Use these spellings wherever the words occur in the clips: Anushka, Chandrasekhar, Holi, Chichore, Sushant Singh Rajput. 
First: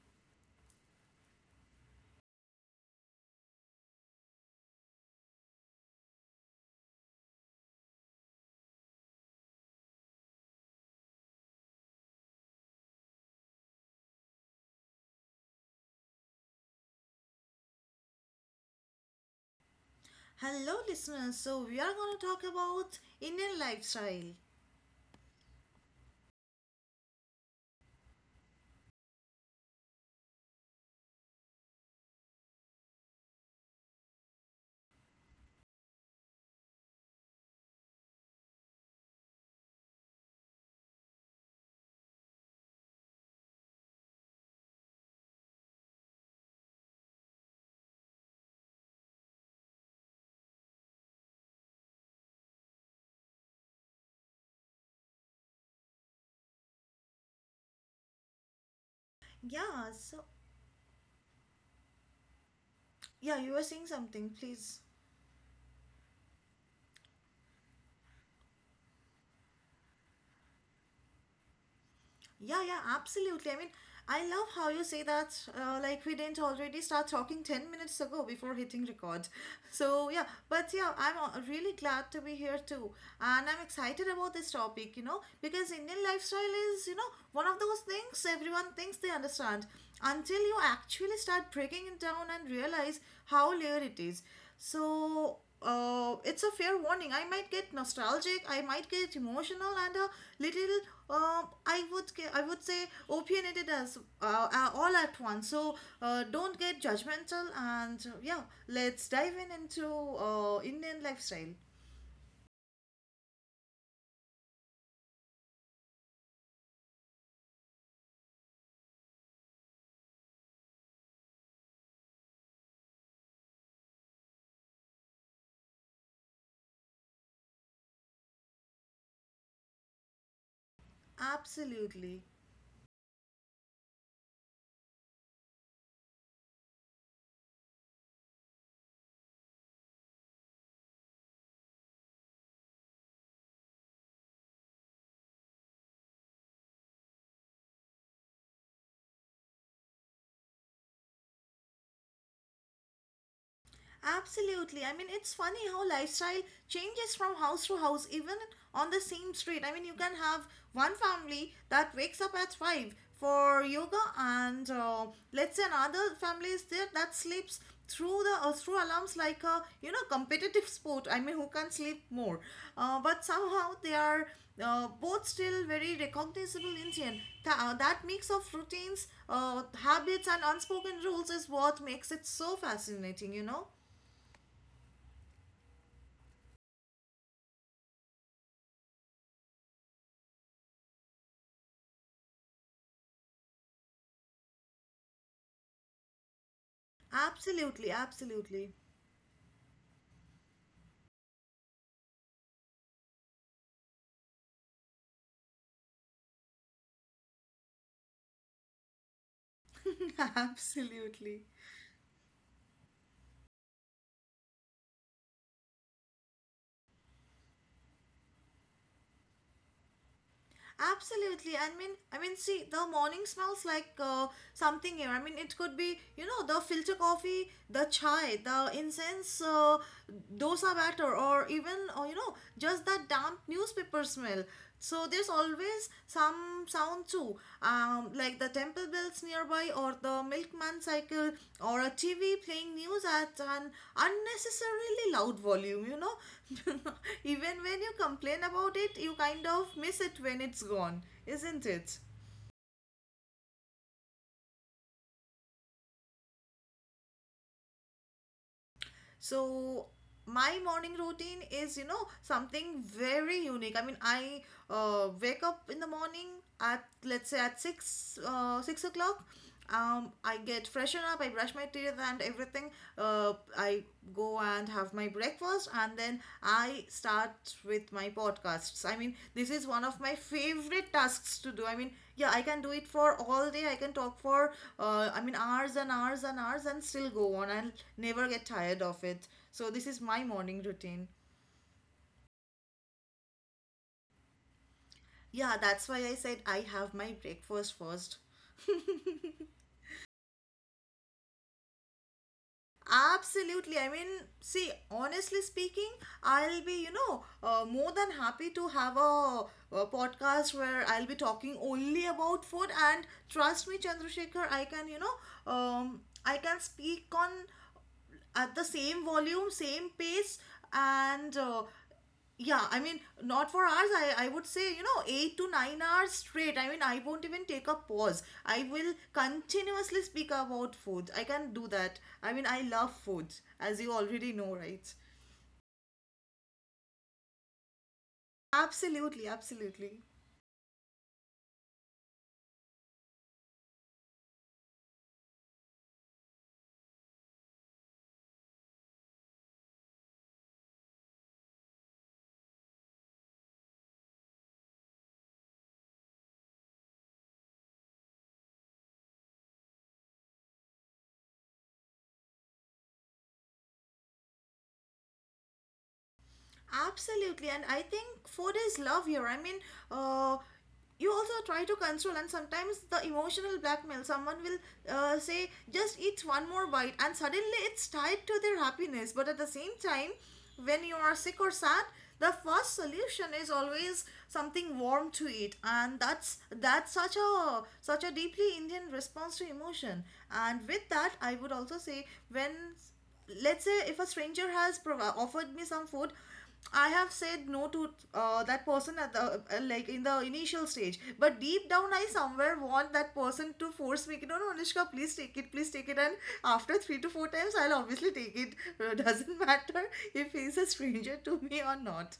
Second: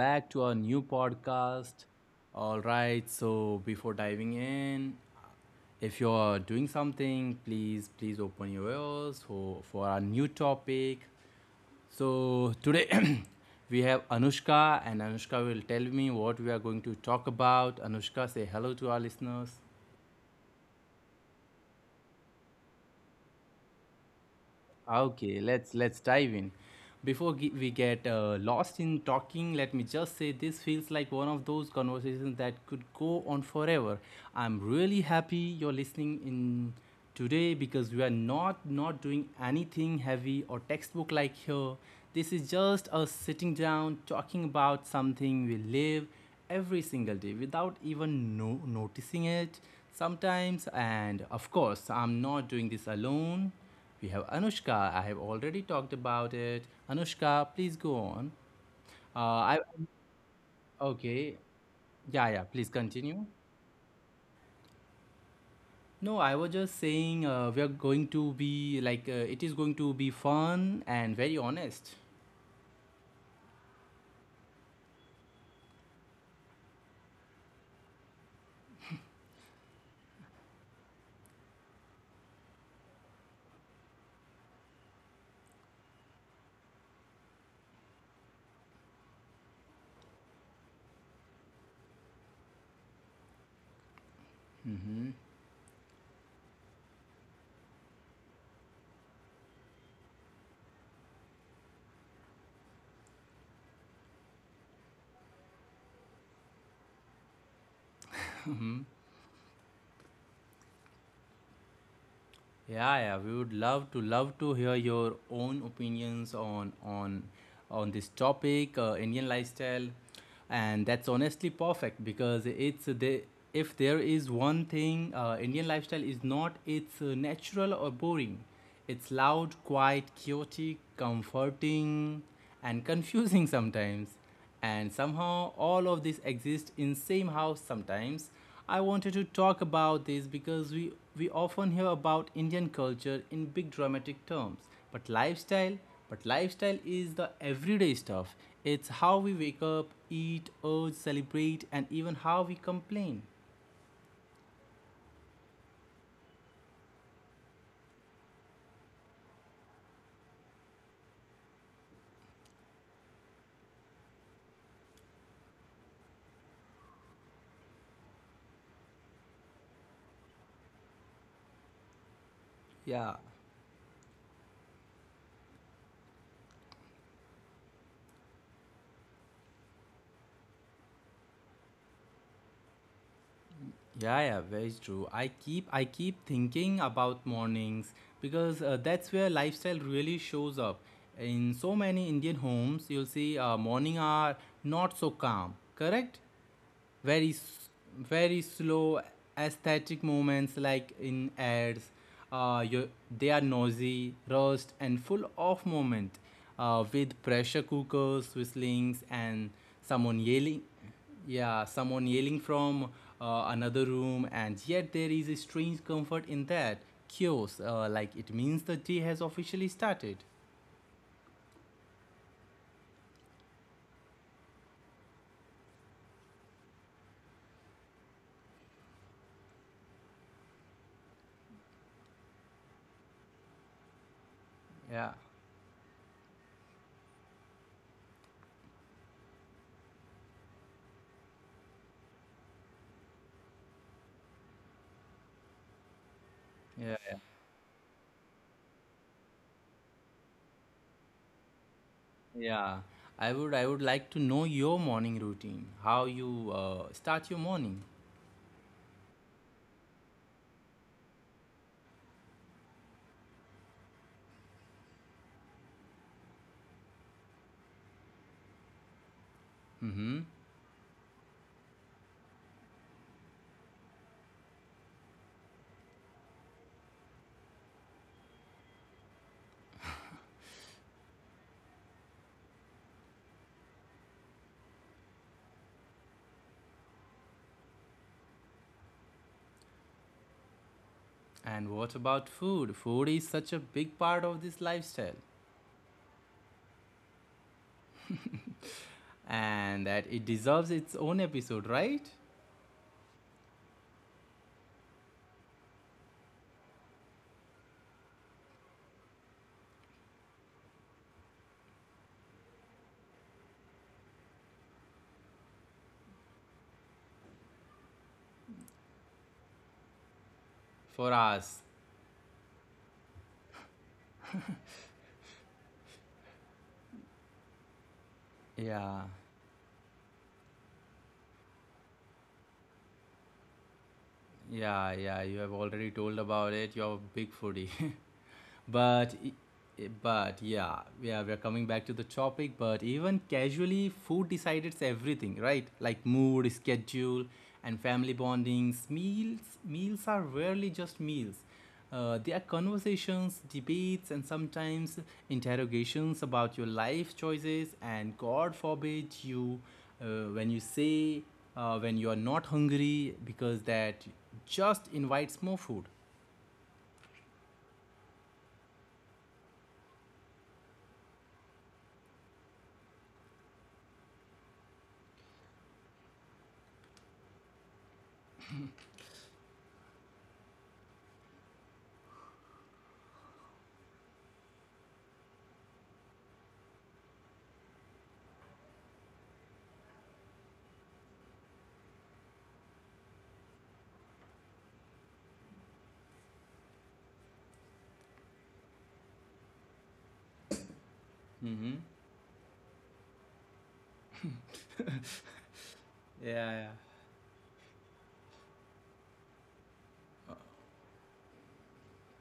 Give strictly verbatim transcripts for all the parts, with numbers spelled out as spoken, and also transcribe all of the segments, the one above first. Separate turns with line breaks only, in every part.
back to our new podcast. All right, so before diving in, if you're doing something, please, please open your ears for, for our new topic. So, today we have Anushka, and Anushka will tell me what we are going to talk about. Anushka, say hello to our listeners.
Hello, listeners. So, we are going to talk about Indian lifestyle.
Okay, let's let's dive in. Before ge- we get uh, lost in talking, let me just say this feels like one of those conversations that could go on forever. I'm really happy you're listening in today because we are not not doing anything heavy or textbook like here. This is just us sitting down talking about something we live every single day without even no- noticing it sometimes, and of course I'm not doing this alone. We have Anushka. I have already talked about it. Anushka, please go on. Uh, I
Yeah, so,
okay. Yeah, yeah. Please continue.
yeah, you were saying something, please.
No, I was just saying uh, we are going to be like uh, it is going to be fun and very honest.
Yeah, yeah, absolutely. I mean, I love how you say that, uh, like we didn't already start talking 10 minutes ago before hitting record. So, yeah, but yeah, I'm uh, really glad to be here too. And I'm excited about this topic, you know, because Indian lifestyle is, you know, one of those things everyone thinks they understand until you actually start breaking it down and realize how layered it is.
Mm-hmm.
So, uh, it's a fair warning. I might get nostalgic. I might get emotional and a little. Um, I would ge- I would say opinionated as uh, uh, all at once. So uh, don't get judgmental and uh, yeah, let's dive in into uh, Indian lifestyle.
Yeah, yeah, we would love to love to hear your own opinions on on on this topic, uh, Indian lifestyle, and that's honestly perfect because it's the if there is one thing uh, Indian lifestyle is not, it's uh, natural or boring. It's loud, quiet, chaotic,
Absolutely.
comforting, and confusing sometimes, and somehow all of this exists in same house sometimes. I wanted to talk about this because we we often hear about Indian culture in big dramatic terms, but lifestyle but lifestyle is the everyday stuff. It's how we wake up, eat, urge, celebrate, and even how we complain.
Absolutely. I mean, it's funny how lifestyle changes from house to house, even on the same street. I mean, you can have one family that wakes up at five for yoga, and uh, let's say another family is there that sleeps through the uh, through alarms like, a you know, competitive sport. I mean, who can sleep more? Uh,
Yeah.
but somehow they are uh, both still very recognizable Indian. Tha- uh, that mix of routines, uh, habits, and unspoken rules is what makes it so fascinating. You know.
Yeah, yeah, very true. I keep I keep thinking about mornings because uh, that's where lifestyle really shows up. In so many Indian homes, you'll see uh, morning are not so calm. Correct? very s-
Absolutely,
Very
absolutely.
slow aesthetic moments like in ads, uh, you, they are noisy, rushed, and full of moment, uh, with pressure cookers whistlings and someone yelling.
absolutely.
Yeah, someone yelling from uh, another room, and yet there is a strange comfort in that chaos, uh, like it means the day has officially started.
Absolutely. I mean, I mean, see, the morning smells like uh, something here. I mean, it could be, you know, the filter coffee, the chai, the incense, uh, dosa batter, or even, uh, you know, just that damp newspaper smell. So
Yeah,
there's always some some sound too, um, like the temple bells nearby, or the milkman cycle, or a T V playing news at an unnecessarily loud volume, you know.
yeah.
Even when you complain about it, you kind of miss it when it's gone, isn't it?
Yeah, I would. I would like to know your morning routine. How you uh, start your morning.
So my morning routine is, you know, something very unique. I mean, I uh, wake up in the morning at, let's say, at six uh, six o'clock. Um,
Mm-hmm.
I get freshen up, I brush my teeth and everything. Uh, I go and have my breakfast, and then I start with my podcasts. I mean, this is one of my favorite tasks to do. I mean, yeah, I can do it for all day. I can talk for, uh, I mean, hours and hours and hours and still go on. and never get tired of it. So, this is my morning routine.
And what about food? Food is such a big part of this lifestyle,
Yeah, that's why I said I have my breakfast first.
and that it deserves its own episode, right?
Absolutely. I mean, see, honestly speaking, I'll be, you know, uh, more than happy to have a, a podcast where I'll be talking only about food. And trust me, Chandrasekhar, I can, you know, um, I can speak on at the same volume, same pace,
For
and
us.
uh, yeah, I mean, not for hours. I, I would say, you know, eight to nine hours straight. I mean, I won't even take a pause. I will
Yeah,
continuously speak about food. I can do that. I mean, I love food, as you already know, right?
yeah, yeah. You have already told about it. You're a big foodie. But,
Absolutely,
e- e-
absolutely.
but yeah, yeah, we're coming back to the topic. But even casually, food decides everything, right? Like mood, schedule, and family bondings. Meals, meals are rarely just meals. Uh, they are conversations, debates, and sometimes interrogations about your life choices. And God forbid you, uh, when you say, uh, when you are not hungry, because that just invites more food.
Absolutely, and I think food is love here. I mean, uh, you also try to control, and sometimes the emotional blackmail. Someone will uh, say, "Just eat one more bite," and suddenly it's tied to their happiness. But at the same time, when you are sick or sad, the first solution is always something warm to eat, and that's that's such a such a deeply Indian response to emotion. And with that, I would also say, when, let's say, if a stranger has prov- offered me some food, I have said no to uh, that person at the uh, like, in the initial stage, but deep
Mm-hmm.
down I somewhere want that person to force me. No, no, Anushka, please take it, please take it. And
Yeah, yeah.
after three to four times, I'll obviously take it. Doesn't matter if he's a stranger to me or not.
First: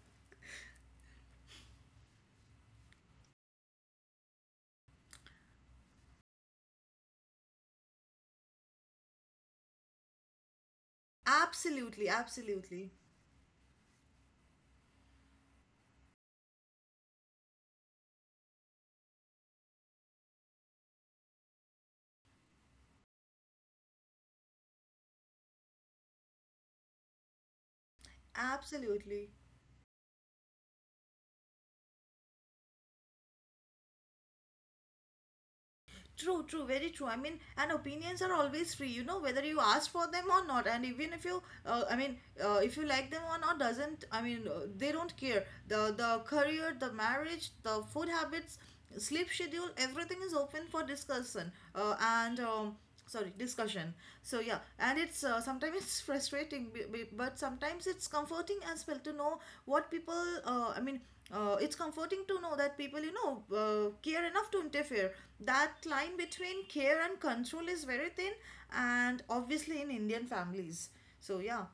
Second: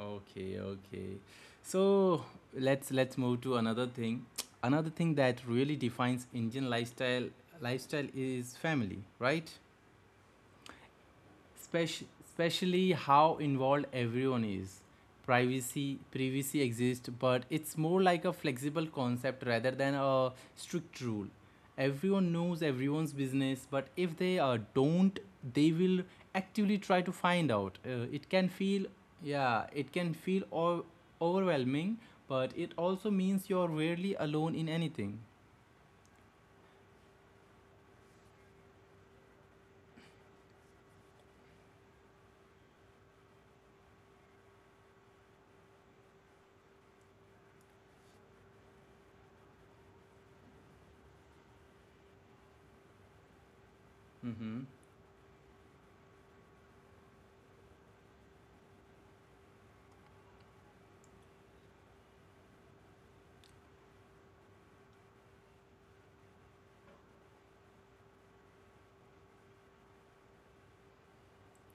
Okay, okay. So let's let's move to another thing. Another thing that really defines Indian lifestyle lifestyle is family, right? Spec-
Absolutely, absolutely,
especially how involved everyone is. Privacy privacy exists, but it's more like a flexible concept rather than a strict rule. Everyone knows everyone's business, but if they uh, don't, they will actively try to find out. Uh, it can feel,
absolutely.
yeah, it can feel o- overwhelming, but it also means you're rarely alone in anything.
True, true, very true. I mean, and opinions are always free, you know, whether you ask for them or not. And even if you, uh, I mean, uh, if you like them or not, doesn't, I mean, uh, they don't care. The the career, the marriage, the food habits, sleep schedule, everything is open for discussion. Uh, and um, sorry, discussion. So, yeah.
Mm-hmm.
And it's uh, sometimes it's frustrating, b- b- but sometimes it's comforting as well to know what people uh, i mean uh, it's comforting to know that people, you know, uh, care enough to interfere. That line between care and control is very thin, and obviously in Indian families. So, yeah.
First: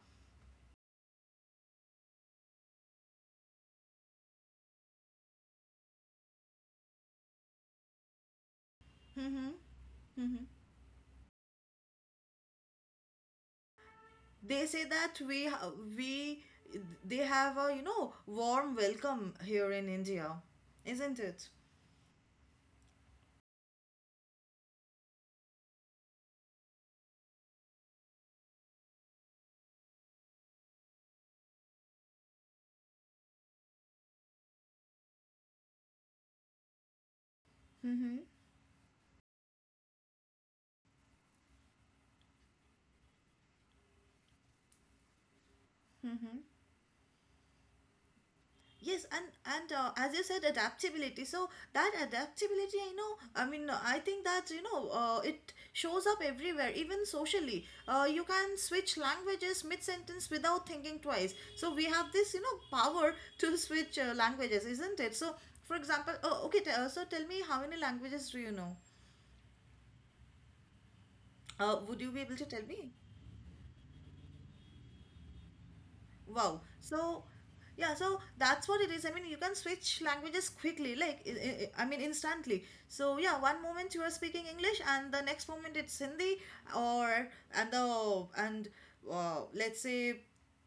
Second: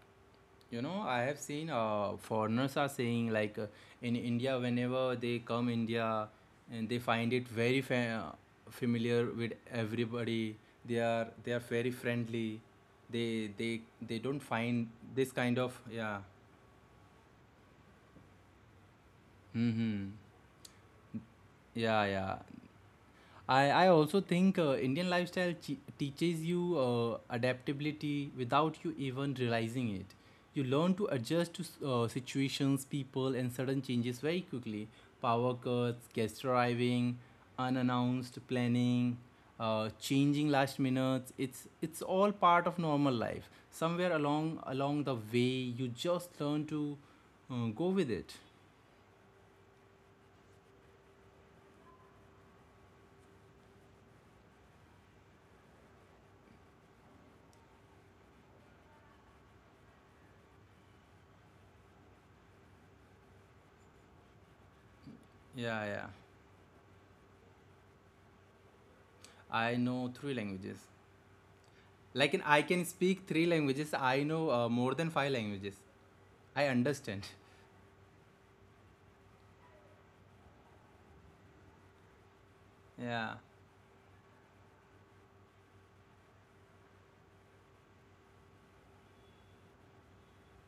You know, I have seen uh, foreigners are saying like uh, in India, whenever they come India, and they find it very fa- uh, familiar
Mm-hmm.
with
Mm-hmm.
everybody. They are they are very friendly. They they they don't
they say
find
that
this
we
kind
ha-
of, yeah.
we they have, a you know, warm welcome here in
Mm-hmm.
India, isn't it?
Yeah, yeah. I, I also think uh, Indian lifestyle che- teaches you uh, adaptability without you even realizing it. You learn to adjust to s- uh, situations, people, and sudden changes very quickly. Power cuts, guest arriving,
Mm-hmm.
unannounced planning, uh, changing last minutes. It's it's all part of normal life. Somewhere along along the way, you
Mm-hmm.
just learn to uh, go with it.
Yes, and and uh, as you said, adaptability. So that adaptability, I know. I mean, I think that, you know, uh, it shows up everywhere, even socially. Uh, you can switch languages mid sentence without thinking twice. So we have this, you know, power to switch uh, languages, isn't it? So, for
Yeah, yeah.
example, oh, okay. T- uh, so tell me, how many languages do you know?
I know three languages.
Uh, would you be
Like
able
in,
to
I
tell
can
me?
speak three languages. I know uh, more than five languages.
Wow.
I
So,
understand.
yeah, so that's what it is. I mean, you can switch languages quickly, like, I I- I mean, instantly. So,
Yeah,
yeah, one moment you are speaking English, and the next moment it's Hindi, or, and the, and, uh, let's say,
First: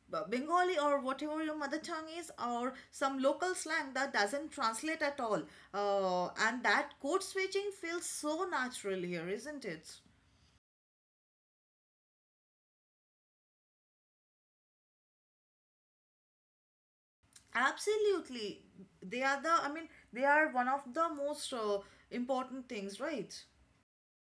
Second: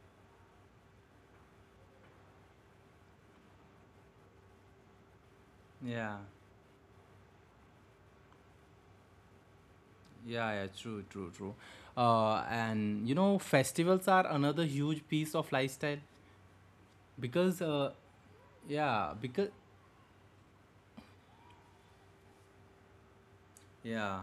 B- Bengali, or whatever your mother tongue is, or some local slang that doesn't translate at all.
yeah,
Uh, and that code switching feels so natural here, isn't it?
yeah, yeah. True, true, true. Uh, and you know, festivals are another huge piece of lifestyle because, uh,
Absolutely.
yeah,
They are
because
the, I mean, they are one of the most uh, important things, right?
yeah,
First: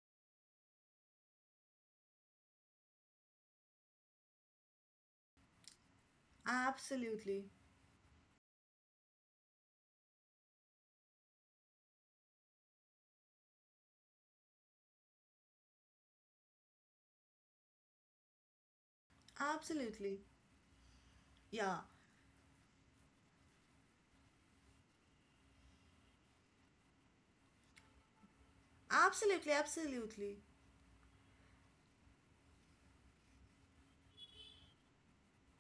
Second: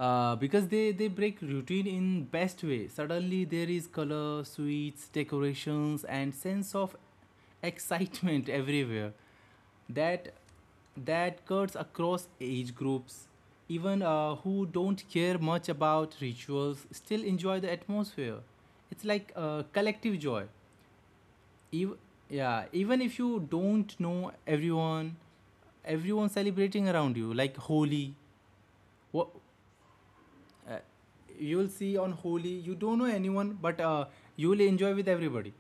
uh, because they they break routine in best way. Suddenly there is color, sweets, decorations, and sense of
Absolutely.
excitement everywhere. that that cuts across age groups. Even uh, who don't care much about rituals still enjoy the atmosphere. It's like a collective
Absolutely.
joy.
Yeah.
Ev- yeah, even if you don't know everyone, everyone celebrating around you, like Holi. What
Absolutely. Absolutely.
uh, you'll see on Holi, you don't know anyone, but uh, you'll enjoy with everybody.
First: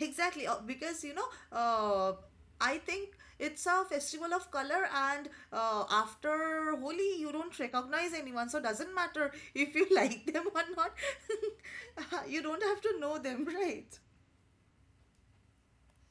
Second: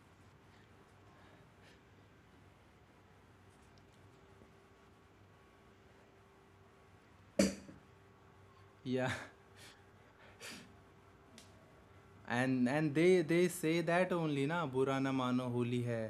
Exactly. Uh, Because, you know, uh, I think it's a festival of color, and uh, after Holi, you don't recognize anyone. So, doesn't
Yeah,
matter if you like them or not. You don't
and
have
and
to know
they
them,
they say
right?
that only na, Bura na mano Holi hai.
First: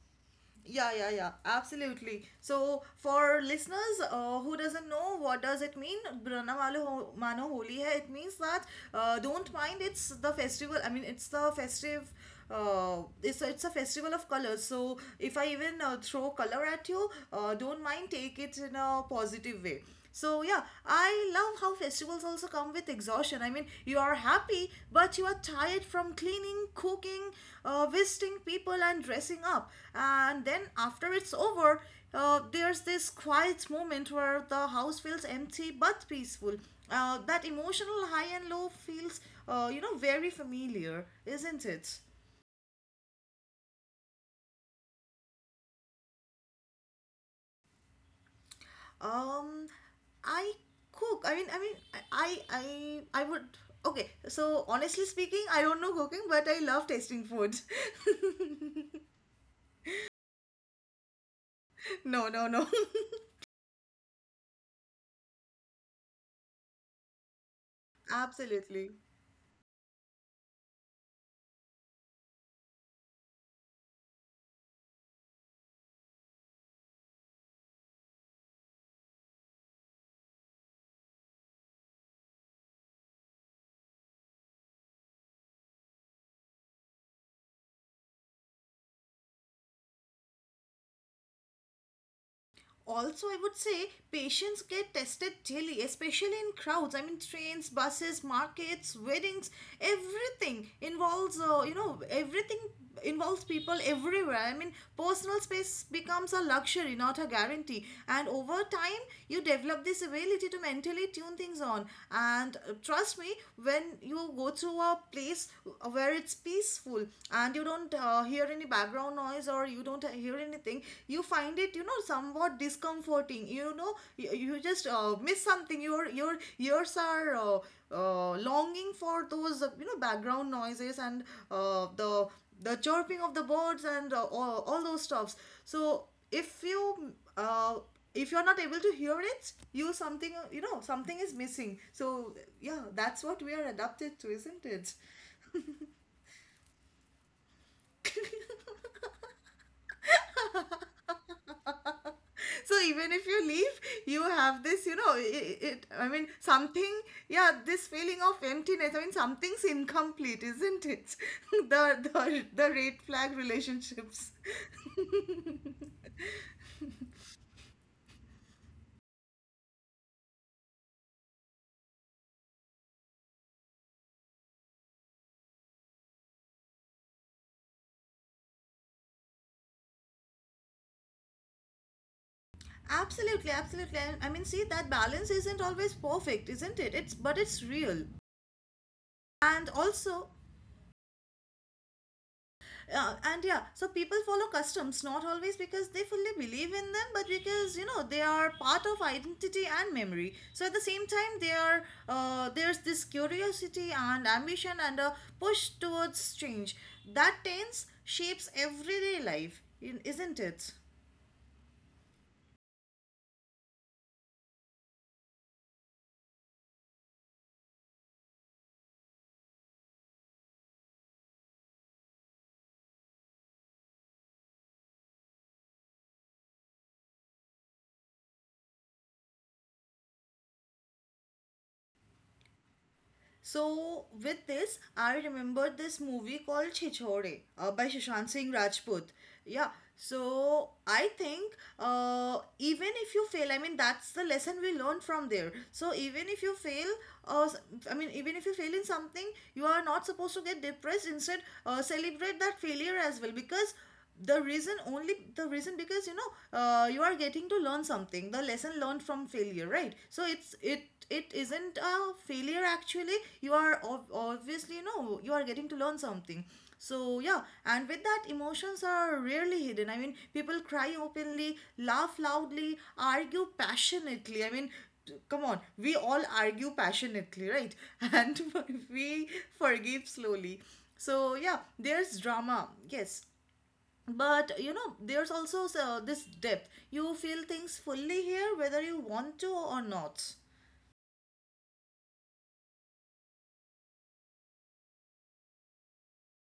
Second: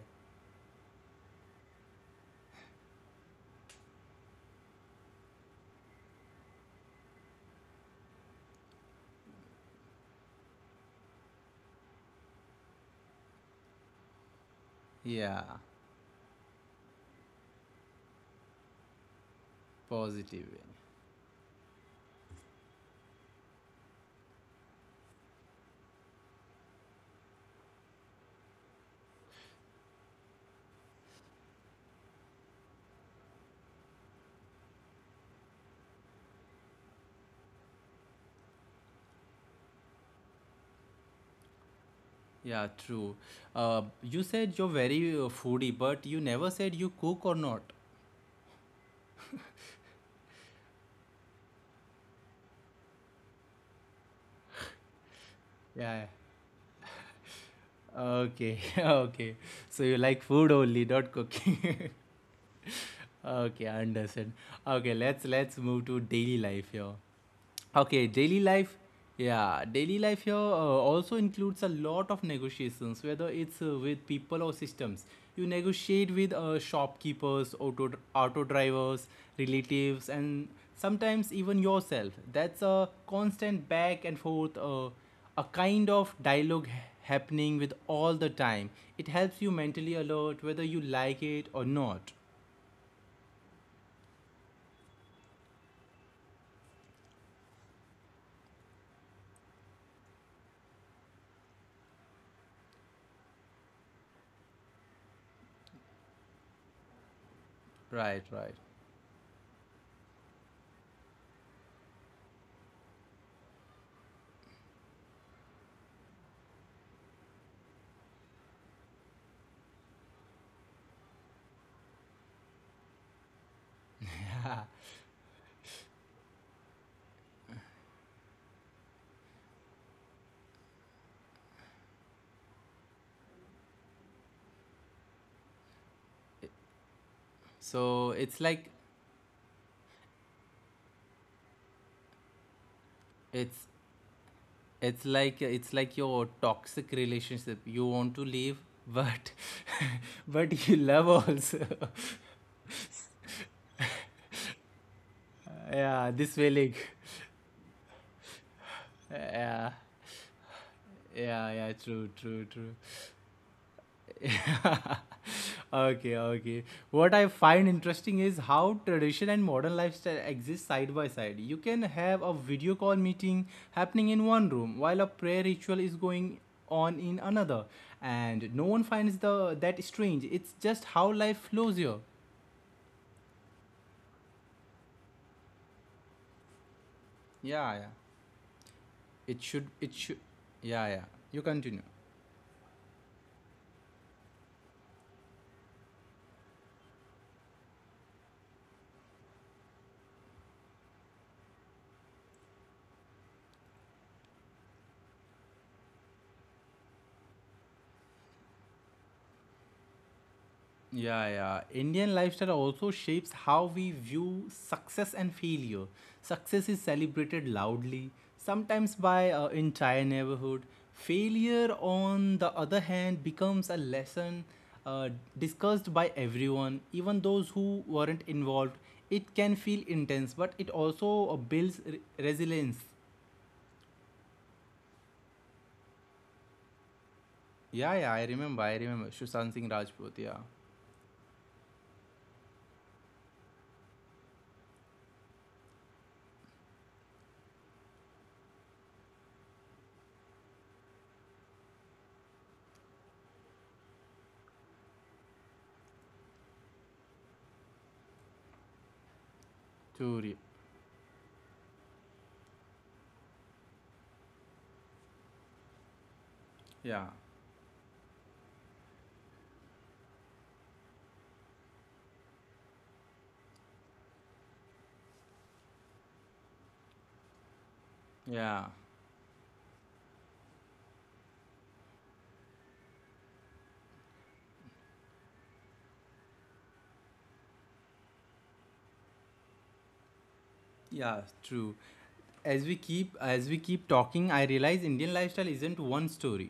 Yeah, yeah, yeah, absolutely. So, for listeners uh, who doesn't know what does it mean, Brahma Malo Ho- Mano Holi hai. It means that uh, don't mind. It's the festival. I mean, it's the festive. Uh, it's it's a festival of colors. So if
Yeah.
I even uh, throw color at you, uh, don't mind. Take it in a positive way. So
Positive way.
yeah, I love how festivals also come with exhaustion. I mean, you are happy, but you are tired from cleaning, cooking, uh, visiting people, and dressing up. And then after it's over, uh, there's this quiet moment where the house feels empty but peaceful. Uh, that emotional high and low feels, uh, you know, very familiar, isn't it?
Yeah, true. Uh, you said you're very uh, foodie, but you never said you cook or not.
Um, I cook. I mean, I mean, I, I, I would. Okay, so honestly speaking, I don't know
Yeah.
cooking, but I love tasting food.
Okay. Okay. So you like food only, not cooking.
No, no, no.
Okay, I understand. Okay, let's let's move to daily life here. Okay, daily life.
Absolutely.
Yeah, daily life here uh, also includes a lot of negotiations, whether it's uh, with people or systems. You negotiate with uh, shopkeepers, auto auto drivers, relatives, and sometimes even yourself. That's a constant back and forth. Uh, a kind of dialogue ha- happening with all the time. It helps you mentally alert whether you like it or not.
Also, I would say patients get tested daily, especially in crowds. I mean, trains, buses, markets, weddings, everything involves uh, you know everything involves people everywhere. I mean, personal space becomes a luxury, not a guarantee.
Right,
And over
right.
time, you develop this ability to mentally tune things on. And uh, trust me, when you go to a place where it's peaceful and you don't uh, hear any background background noise, or you don't hear anything, you find it, you know, somewhat discomforting. You know, you, you just uh, miss something. Your your ears are uh, uh, longing for those, uh, you know, background noises, and uh, the the chirping of the birds, and uh, all, all those stuffs. So
I-
if you uh,
So
if
it's
you're not
like
able to hear it, you something, you know, something is missing. So yeah, that's what we
it's
are adapted to, isn't it?
it's like it's like your toxic relationship. You want to leave, but but you love also.
So even if you leave, you have this, you know, it, it I
Yeah,
mean
this feeling.
something. Yeah, this feeling of emptiness. I mean, something's
Yeah,
incomplete, isn't it?
yeah, yeah. True,
the
true,
the, the
true.
red flag relationships.
Okay, okay. What I find interesting is how tradition and modern lifestyle exist side by side. You can have a video call meeting happening in one room while a prayer ritual is going on in another, and no one finds the that strange. It's just how life flows here.
Absolutely, absolutely. I I mean, see, that balance isn't always perfect, isn't it? It's but it's
Yeah, yeah.
real.
It should.
And
It should.
also,
Yeah, yeah. You continue.
uh, and yeah, so people follow customs, not always because they fully believe in them, but because, you know, they are part of identity and memory. So at the same time they are uh, there's this curiosity and ambition and a push towards change that tends shapes everyday life, in- isn't it?
Yeah, yeah. Indian lifestyle also shapes how we view success and failure. Success is celebrated loudly, sometimes by uh, entire neighborhood. Failure, on the other hand, becomes a lesson, uh, discussed by everyone, even those who weren't involved. It can feel intense, but it also uh, builds re- resilience.
So with this, I remembered this movie called Chichore uh, by
Yeah, yeah, I
Sushant Singh
remember. I remember
Rajput.
Sushant Singh
Yeah.
Rajput. Yeah,
So I think uh, even if you fail, I mean, that's the lesson we learn from there. So even if you fail, uh, s- I mean, even if you fail in something, you are not supposed to get depressed. Instead, uh, celebrate that failure as well because the reason only the reason because you know uh, you are getting to learn something, the lesson learned from failure, right? So
true.
it's it it isn't a failure. Actually, you are ob- obviously, you know, you are getting to learn something.
Yeah,
So yeah. And with that, emotions are rarely hidden. I mean, people cry openly, laugh loudly, argue passionately. I mean, come on, we all argue passionately, right? And
yeah,
we forgive slowly. So yeah, there's drama, yes, but you know, there's also so, this depth. You feel things fully here whether you want to or not.
yeah, true. as we keep as we keep talking, I realize Indian lifestyle isn't one story.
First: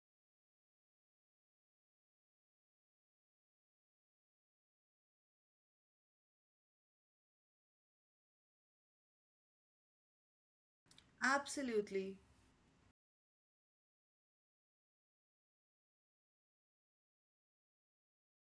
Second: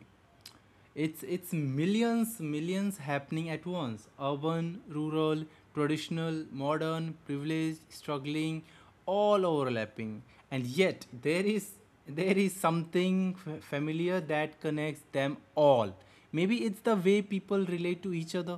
It's it's millions, millions happening at once, urban, rural, traditional, modern, privileged, struggling, all overlapping, and yet there is
Absolutely
there is something f- familiar that connects them all. Maybe it's the way people relate to each other.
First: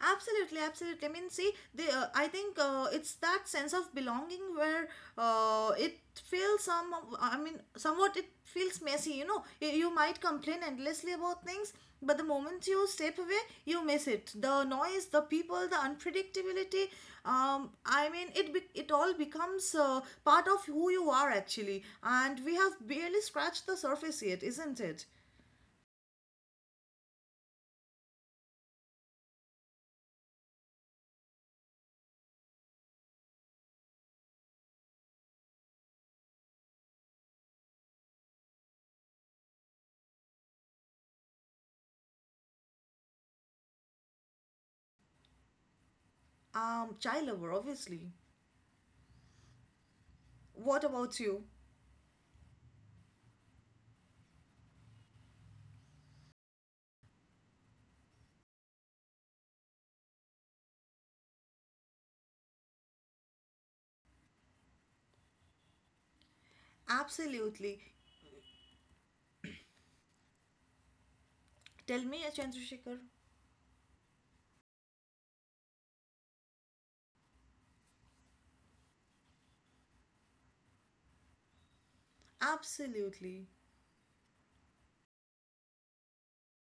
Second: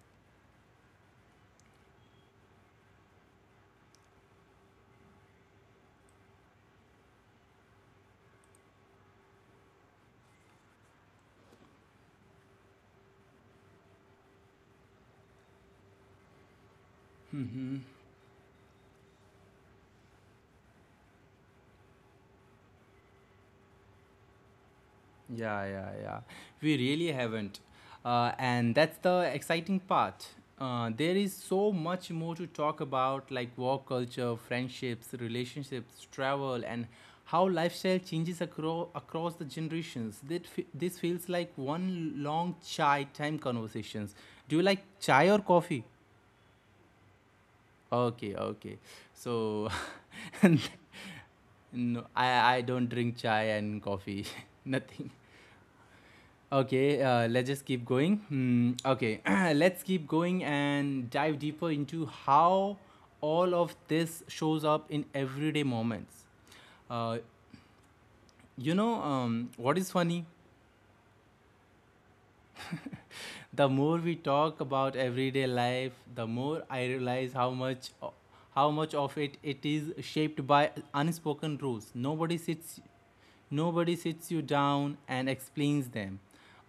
Absolutely, absolutely. I mean, see, the uh, I think uh, it's that sense of belonging where uh, it feels some. I mean, somewhat it feels messy. You know, you, you might complain endlessly about things, but the moment you step away, you miss it. The noise, the people, the unpredictability. Um, I mean, it be, it all becomes uh, part of who you are actually, and we have barely scratched the surface yet, isn't it?
Yeah, yeah, yeah. We really haven't. Uh, and that's the exciting part. Uh, there is so much more to talk about, like work culture, friendships, relationships, travel, and how lifestyle changes acro- across the generations. That fe- this feels like one long chai time conversations. Do you like chai or coffee?
Um, child lover, obviously.
Okay, okay. So,
What about you?
no, I, I don't drink chai and coffee. Nothing. Okay, uh, let's just keep going. Hmm, okay, let's keep going and dive deeper into how all of this shows up in everyday moments. Uh,
Absolutely.
you know, um, what is funny?
Tell me, Chandrasekhar.
The more we talk about everyday life, the more I realize how much how much of it it is shaped by unspoken rules. nobody sits
Absolutely.
nobody sits you down and explains them,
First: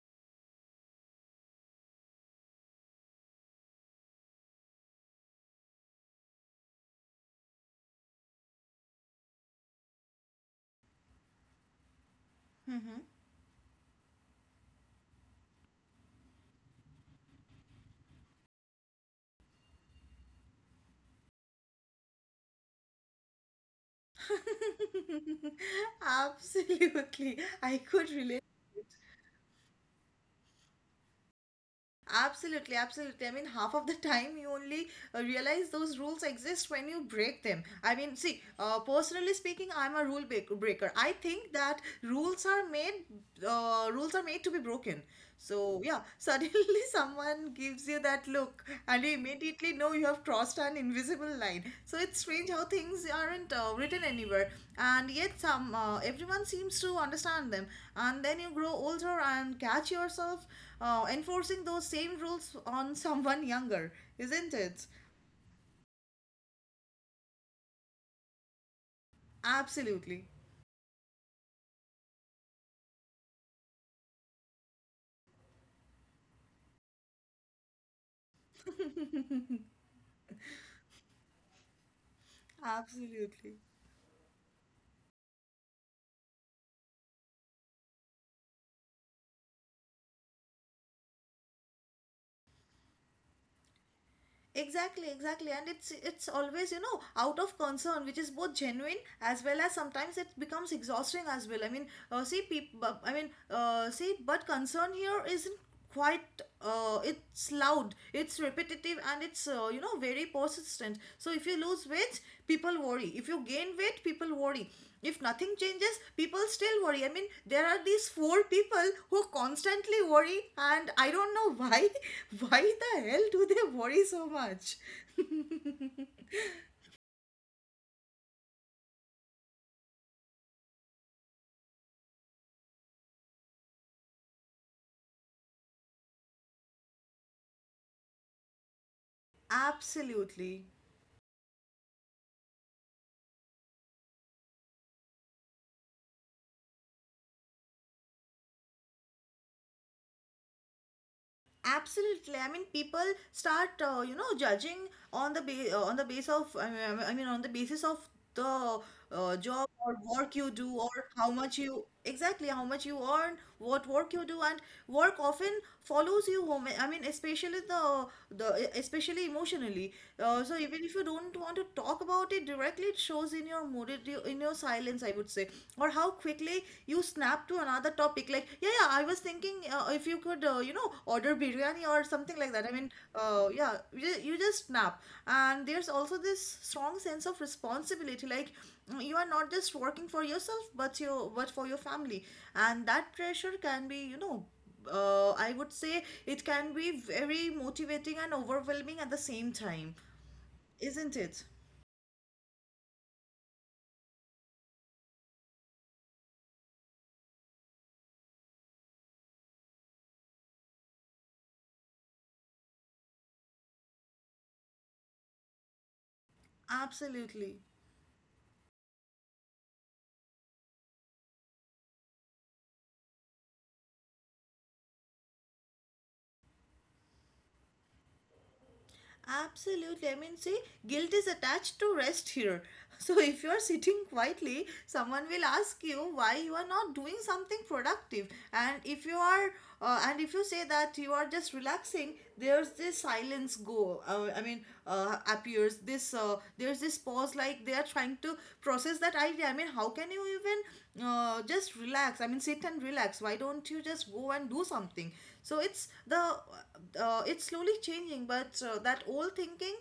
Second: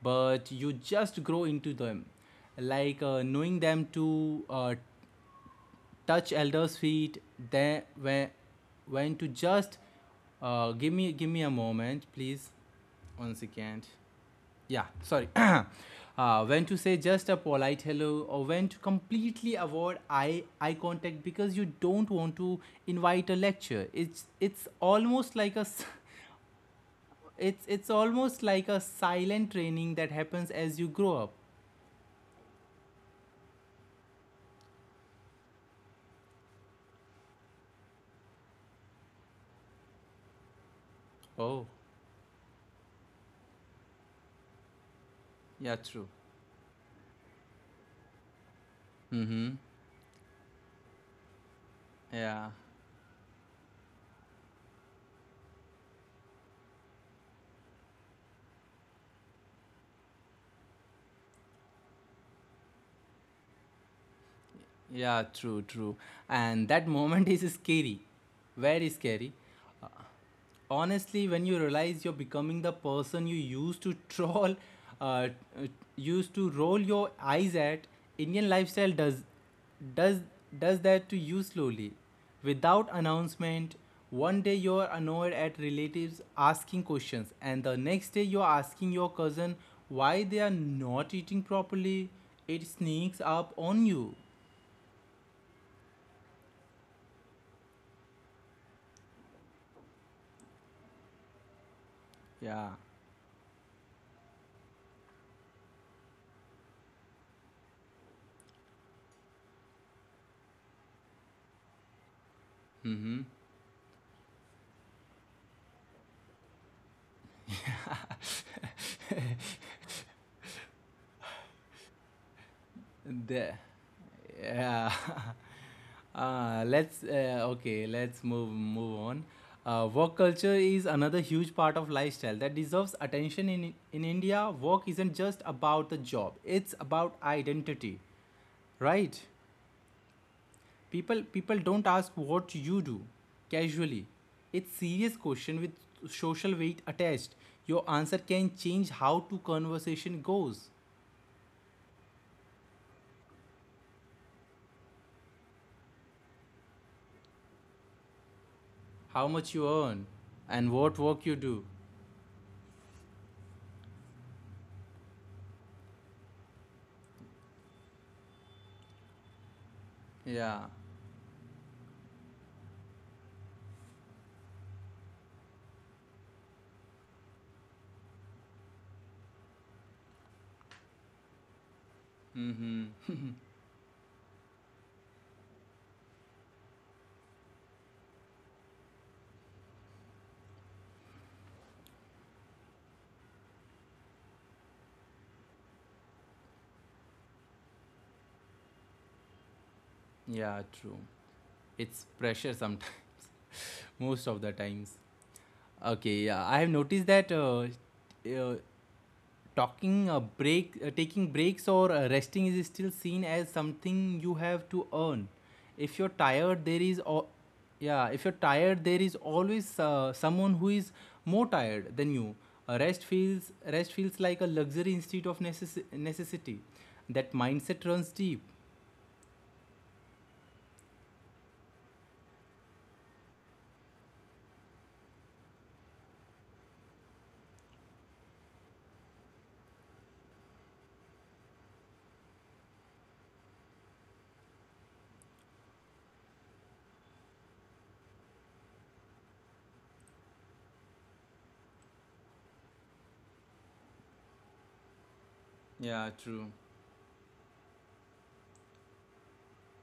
but you just grow into them, like uh, knowing them to uh, touch elders feet, then when when to just uh, give me give me a moment please.
Mm-hmm.
One second. Yeah, sorry. Uh, when to say just a polite hello, or when to completely avoid eye eye contact because you don't want to invite a lecture. It's it's almost like a s-
Absolutely.
it's
I
it's
could
almost
relate.
like a silent training that happens as you grow up.
Absolutely, absolutely. I mean, half of the time you only uh, realize those rules exist when you break them. I mean, see, uh, personally speaking, I'm a rule break- breaker. I think
Oh.
that rules are made, uh, rules are made to be broken.
Yeah,
So yeah,
true.
suddenly someone gives you that look, and you
Mm-hmm.
immediately know you have crossed an invisible line. So it's
Yeah.
strange how things aren't uh, written anywhere, and yet some uh, everyone seems to understand them. And then you grow older and catch yourself uh, enforcing those same rules on someone younger, isn't it?
Yeah, true, true. And that moment is scary, very scary.
Absolutely.
Honestly, when you realize you're becoming the person you used to troll uh, uh, used to roll your eyes at. Indian lifestyle does does does that to you slowly, without
Absolutely.
announcement. One day you're annoyed at relatives asking questions, and the next day you're asking your cousin why they are not eating properly. It sneaks up on you.
Exactly, exactly. And it's it's always, you know, out of concern, which is both genuine as well as sometimes it becomes exhausting as well. I mean, uh, see,
Yeah.
people, I mean, uh, see, but concern here isn't quite, uh, it's loud, it's repetitive, and it's, uh, you know, very persistent. So if you lose weight, people worry.
Mm-hmm.
If you gain weight, people worry. If nothing changes, people still worry. I mean, there are these four people who constantly worry, and I don't know why. Why the hell
The,
do they worry so much?
yeah. uh, let's uh, okay. Let's move move on. Uh, work culture is another huge part of lifestyle that deserves attention in in India. Work isn't just about the job; it's about identity, right?
Absolutely.
People people don't ask what you do casually. It's serious question with social weight attached. Your answer can change how to conversation goes,
Absolutely. I mean, people start, uh, you know, judging on the ba- uh, on the base of, I mean, I mean, on the basis of the
how
uh,
much you
job or
earn,
work you
and
do, or
what work
how
you
much
do.
you exactly how much you earn, what work you do, and work often follows you home. I mean, especially the the especially emotionally. Uh, so
Yeah.
even if you don't want to talk about it directly, it shows in your mood, it, in your silence, I would say, or how quickly you snap to another topic. Like, yeah, yeah, I was thinking, uh, if you could, uh, you know, order biryani or something like that. I mean,
Mm-hmm.
uh, yeah, you just, you just snap. And there's also this strong sense of responsibility. Like, mm, you are not just working for yourself, but your but for your family, and that pressure can be, you know, uh, I would say it can be very motivating and overwhelming at the same time,
Yeah, true.
isn't it?
It's pressure sometimes, most of the times. Okay, yeah, I have noticed that uh, uh, talking a break, uh, taking breaks or uh, resting is still seen as something you have to earn. If you're tired, there is, al-
Absolutely.
Yeah, if you're tired, there is always uh, someone who is more tired than you. Uh, rest feels rest feels like a luxury instead of necess- necessity. That mindset runs deep.
Absolutely. I mean, see, guilt is attached to rest here. So, if you are sitting quietly, someone will ask you why you are not doing something productive. And if you are, uh, and if you say that you are just relaxing, there's this silence go. Uh, I mean, uh, appears this. Uh, there's this pause, like they are trying to process that idea. I mean, how can you even uh, just relax? I mean, sit and relax. Why don't you just go and do something? So it's
Yeah,
the
true.
uh, it's slowly changing, but uh, that old thinking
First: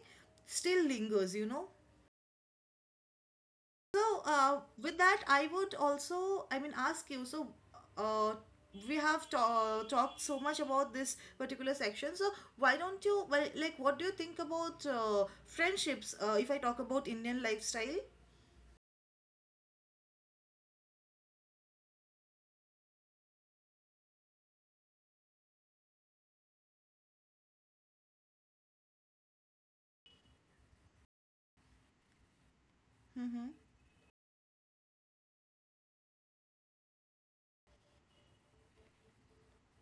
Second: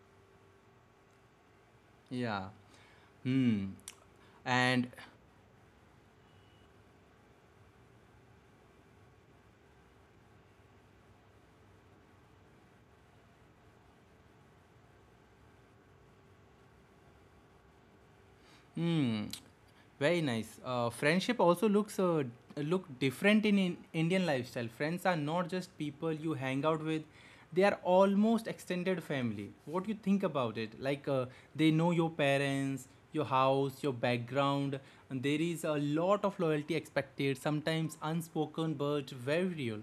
still lingers, you know.
Yeah. Hmm.
So uh,
And
with that, i would also i mean ask you, so uh, we have ta- talked so much about this particular section, so why don't you, well, like, what do you think about uh, friendships, uh, if I talk about Indian lifestyle?
hmm. Very nice. Uh, friendship also looks uh, look different in, in Indian lifestyle. Friends are not just people you hang out with; they are almost extended family. What do you think about it? Like uh, they know your parents, your
Mm-hmm.
house, your background, and there is a lot of loyalty expected. Sometimes unspoken, but very real.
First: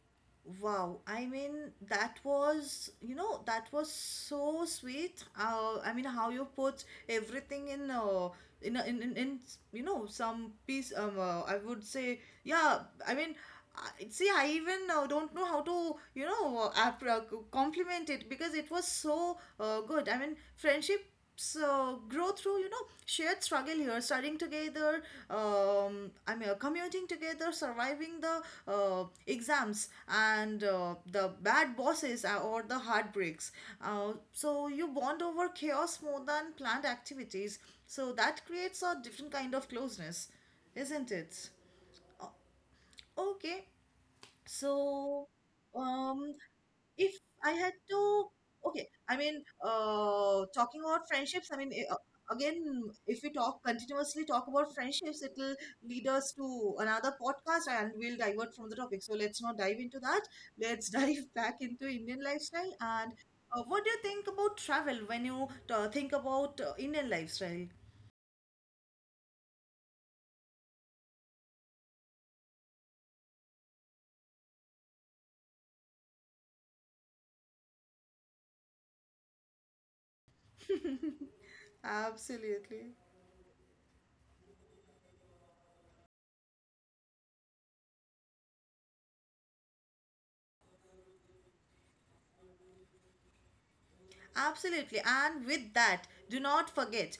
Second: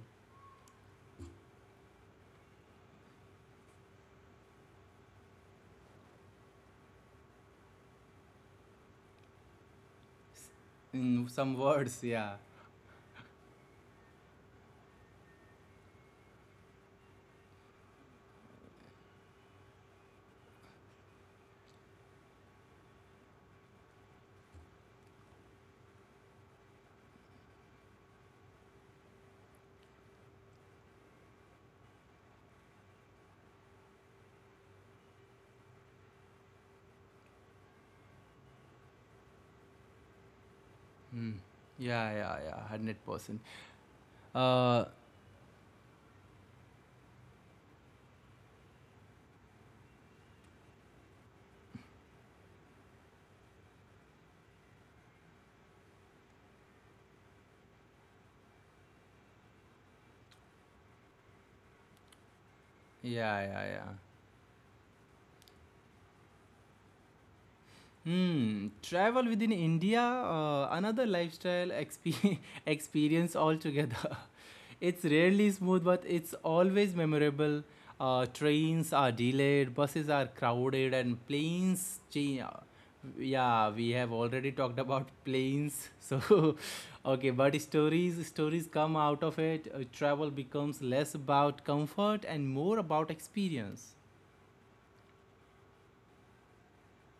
Wow, I mean, that was, you know, that was so sweet. Uh, I mean, how you put everything in uh, in, a- in in in you know,
S-
some piece, um
In
uh,
some
I would
words,
say,
yeah.
yeah, I mean, I, see, I even uh, don't know how to, you know, uh, app- uh, compliment it because it was so uh, good. I mean, friendships uh, grow through, you know, shared struggle here: studying together, um I mean uh, commuting together, surviving the uh, exams and uh, the bad bosses uh, or the heartbreaks. Uh, so you bond over chaos more than planned activities. So that creates a different kind of closeness, isn't
Hmm.
it?
Yeah,
O-
yeah, yeah, hundred percent.
Okay,
Uh,
so um, if I had to, okay, I mean, uh, talking about friendships, I mean, eh, uh, again, if we talk continuously talk about friendships, it will lead us to another podcast and we'll divert from the topic. So let's not dive into that. Let's dive back into Indian lifestyle. And
Yeah,
uh,
yeah,
what do
yeah.
you think about travel when you uh, think about uh, Indian lifestyle?
Hmm. Travel within India, uh, another lifestyle exp- experience altogether. It's rarely smooth, but it's always memorable. Uh, trains are delayed, buses are crowded, and planes change.
Absolutely.
Yeah, we have already talked about planes. So, okay, but stories stories come out of it. Uh, travel becomes less about comfort and more about experience.
Absolutely. And with that, do not forget.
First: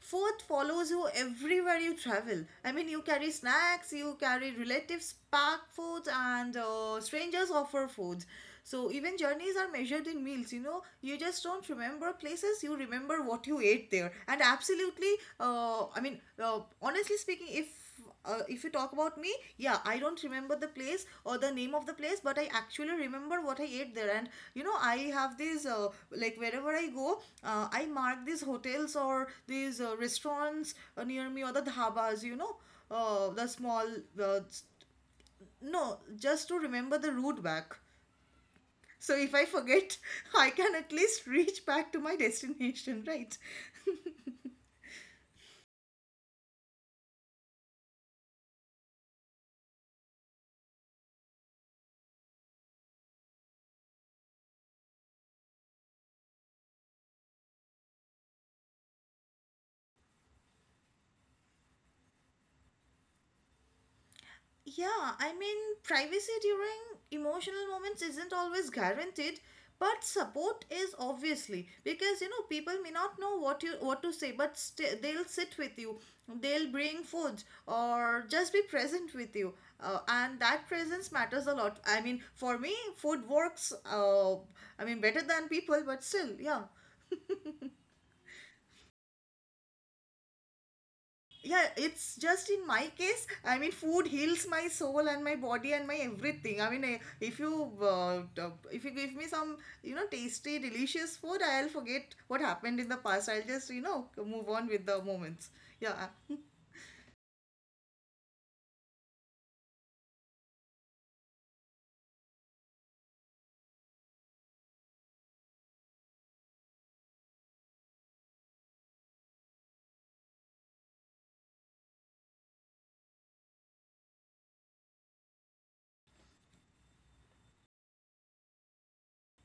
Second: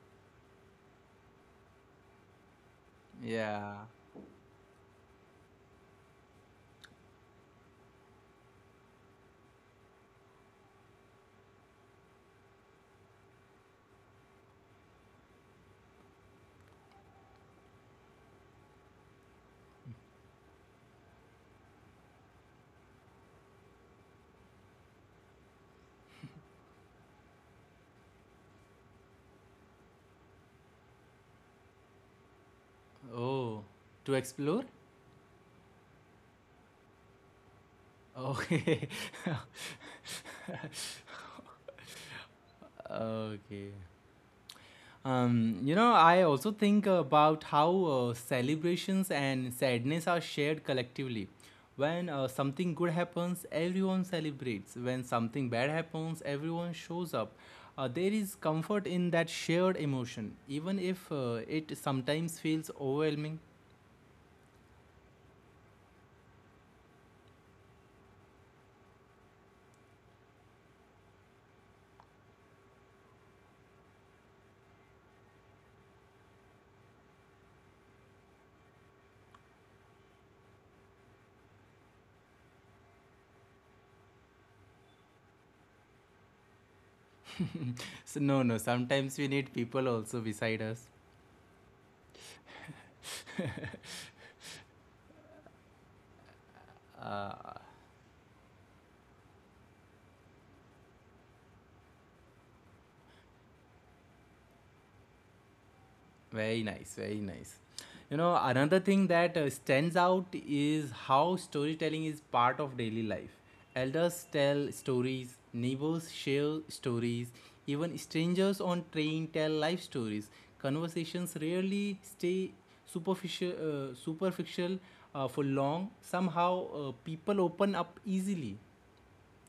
Food follows you everywhere you travel. I mean, you carry
Yeah.
snacks, you carry relatives pack foods, and uh, strangers offer foods. So even journeys are measured in meals. You know, you just don't remember places. You remember what you ate there. And absolutely, uh, I mean, uh, honestly speaking, if uh, if you talk about me, yeah, I don't remember the place or the name of the place, but I actually remember what I ate there. And you know, I have these, uh, like, wherever I go, uh, I mark these hotels or these uh, restaurants uh, near me, or the dhabas. You know, uh, the
Oh,
small
to
uh,
explore?
s- no, just to remember the route back.
Okay.
So if I forget, I can at least reach back to my destination, right?
Okay. Um, you know, I also think about how uh, celebrations and sadness are shared collectively. When uh, something good happens, everyone celebrates. When something bad happens, everyone shows up. Uh, there is comfort in that shared emotion, even if uh, it sometimes feels overwhelming.
Yeah, I mean, privacy during emotional moments isn't always guaranteed, but support is, obviously, because you know, people may not know what you what to say, but st- they'll sit with you, they'll bring food or just be present with you, uh, and that presence matters a lot. I mean, for me, food works. Uh, I mean, better than people, but still, yeah.
So, no, no, sometimes we need people also beside us.
Yeah, it's just in my case, I mean, food heals my soul and my body and my everything. I mean, I, if you uh, t- if you give me some, you know, tasty delicious food, I'll forget what happened in the past. I'll just, you know, move on with the moments. Yeah.
Very nice, very nice. You know, another thing that uh, stands out is how storytelling is part of daily life. Elders tell stories, neighbors share stories, even strangers on train tell life stories. Conversations rarely stay superficial, uh, superficial uh, for long. Somehow, uh, people open up easily.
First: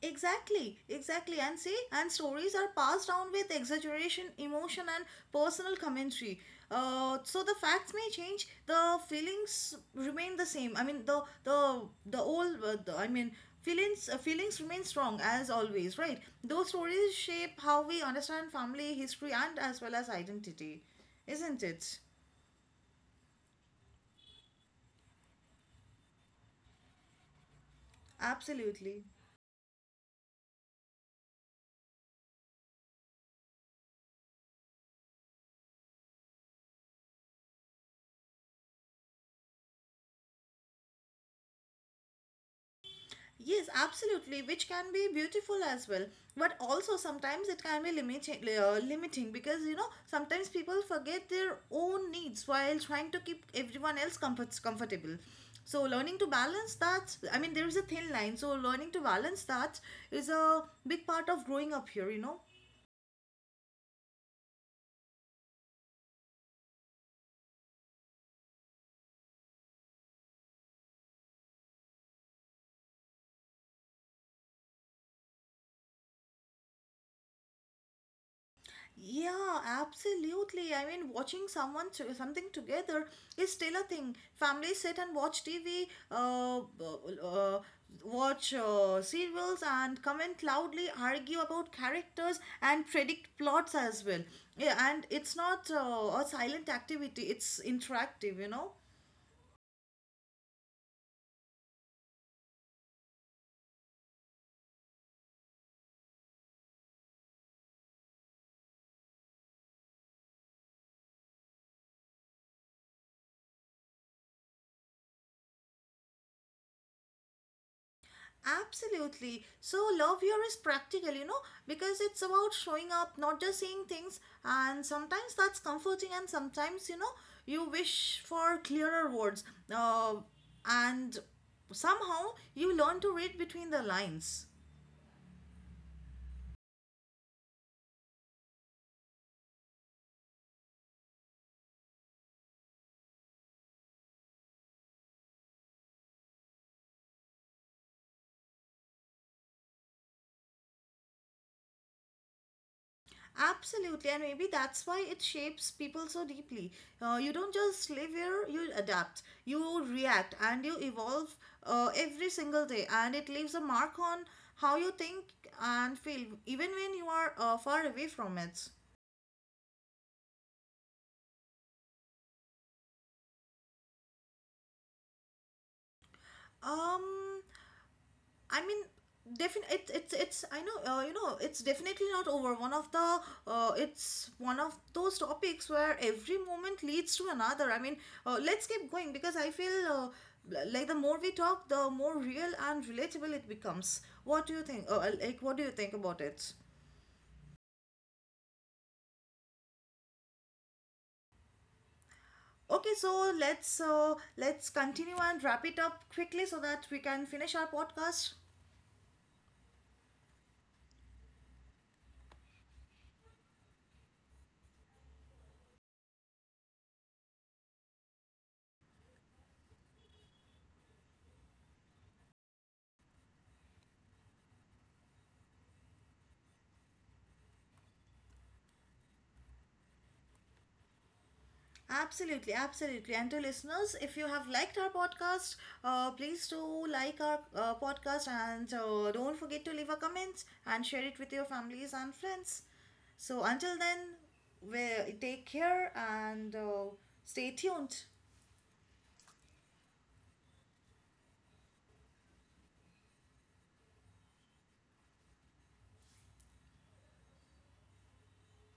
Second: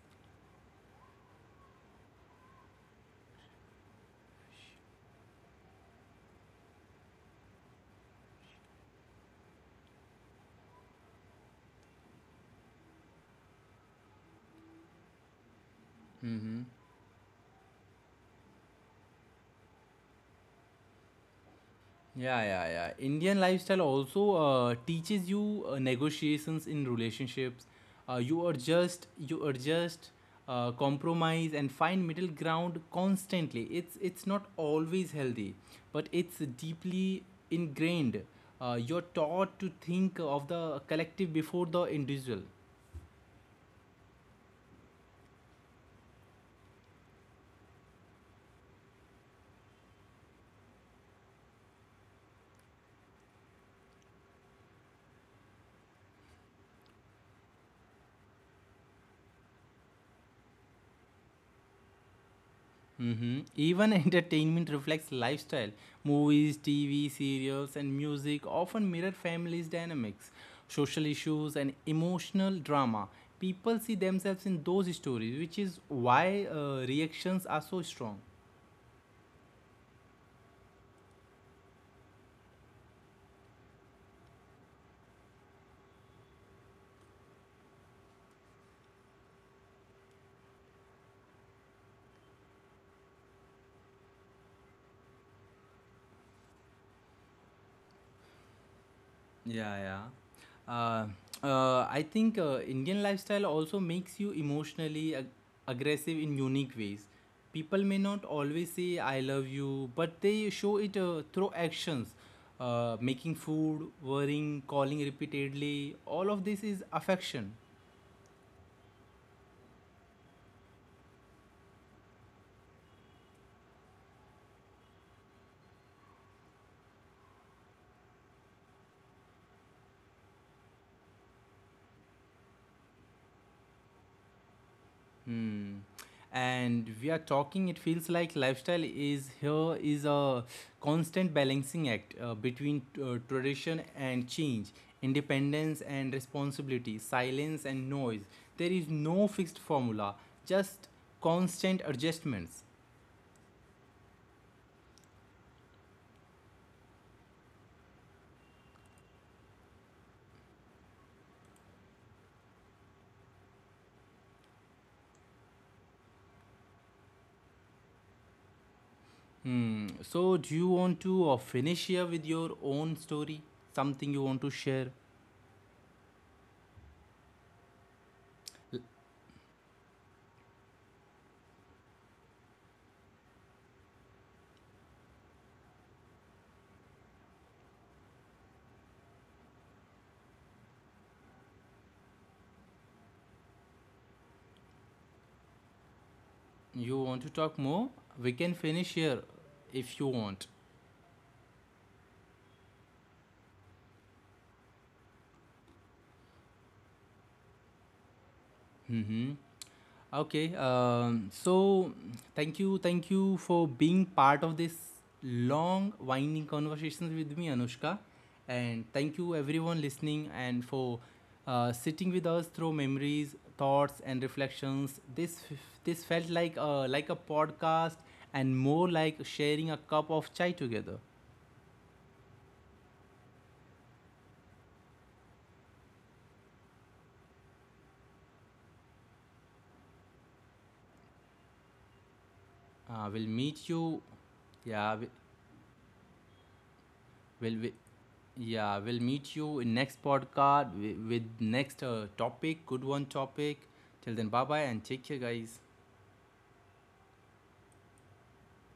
Exactly, exactly. And see, and stories are passed down with exaggeration, emotion, and personal commentary. Uh, so the facts may change, the feelings remain the same. I mean, the the the old, uh, the, I mean, feelings, uh, feelings remain strong as always, right? Those stories shape how we understand family history and as well as identity, isn't it?
Yeah, yeah, yeah. Indian lifestyle also uh, teaches you uh, negotiations in relationships. Uh, you
Absolutely.
adjust, you adjust, uh, compromise, and find middle ground constantly. It's it's not always healthy, but it's deeply ingrained. Uh, you're taught to think of the collective before the individual.
Yes, absolutely, which can be beautiful as well. But also sometimes it can be limiting, uh, limiting because, you know, sometimes people forget their own needs while trying to keep everyone else comfort- comfortable. So learning to balance that, I mean, there is a thin line. So learning to balance that is a big part of growing up here, you know.
Hmm. Even entertainment reflects lifestyle. Movies, T V, serials, and music often mirror families' dynamics, social issues, and emotional drama. People see themselves in those stories, which is why uh, reactions are so strong.
Yeah, absolutely. I mean, watching someone to, something together is still a thing. Families sit and watch T V, uh, uh, watch uh, serials, and comment loudly, argue about characters, and predict plots as well. Yeah, and it's not uh, a silent activity; it's interactive. You know.
Yeah, yeah. Uh, uh, I think uh, Indian lifestyle also makes you emotionally ag- aggressive in unique ways. People may not always say "I love you," but they show it uh, through actions, uh, making food, worrying, calling repeatedly. All of this is affection.
Absolutely. So, love here is practical, you know, because it's about showing up, not just saying things. And sometimes that's comforting, and sometimes, you know, you wish for clearer words. Uh, and somehow you learn to read between the lines.
Hmm. And we are talking, it feels like lifestyle is here is a constant balancing act uh, between uh, tradition and change, independence and responsibility, silence and noise. There is no fixed formula, just constant adjustments.
Absolutely, and maybe that's why it shapes people so deeply. Uh, you don't just live here, you adapt, you react, and you evolve, uh, every single day, and it leaves a mark on how you think and feel, even when you are uh, far away from it.
Hmm. So, do you want to uh, finish here with your own story? Something you want to share?
Um, I mean, definitely, it, it's it's, I know, uh, you know, it's definitely not over. One of the uh, It's one of those topics where every moment leads to another. I mean, uh, let's keep going because I feel uh, l- like the more we talk, the more real and relatable it becomes. What do you think? Uh, uh, like, what do you think about it?
You want to talk more? We can finish here if you want.
Okay, so let's uh, let's continue and wrap it up quickly so that we can finish our podcast.
Mm-hmm. Okay, um, so thank you, thank you for being part of this long, winding conversations with me, Anushka, and thank you everyone listening and for uh, sitting with us through memories, thoughts, and reflections. This f- this felt like a like a podcast and more like sharing a cup of chai together.
Absolutely, absolutely. And to listeners, if you have liked our podcast, uh, please do like our uh, podcast and uh, don't forget to leave a comment and share it with your families and friends.
Uh, we'll
So
meet
until then,
you. Yeah, we,
we take care and uh, stay
we'll, we,
tuned.
Yeah, we'll meet you in next podcast wi- with next uh, topic, good one topic. Till then, bye bye and take care, guys.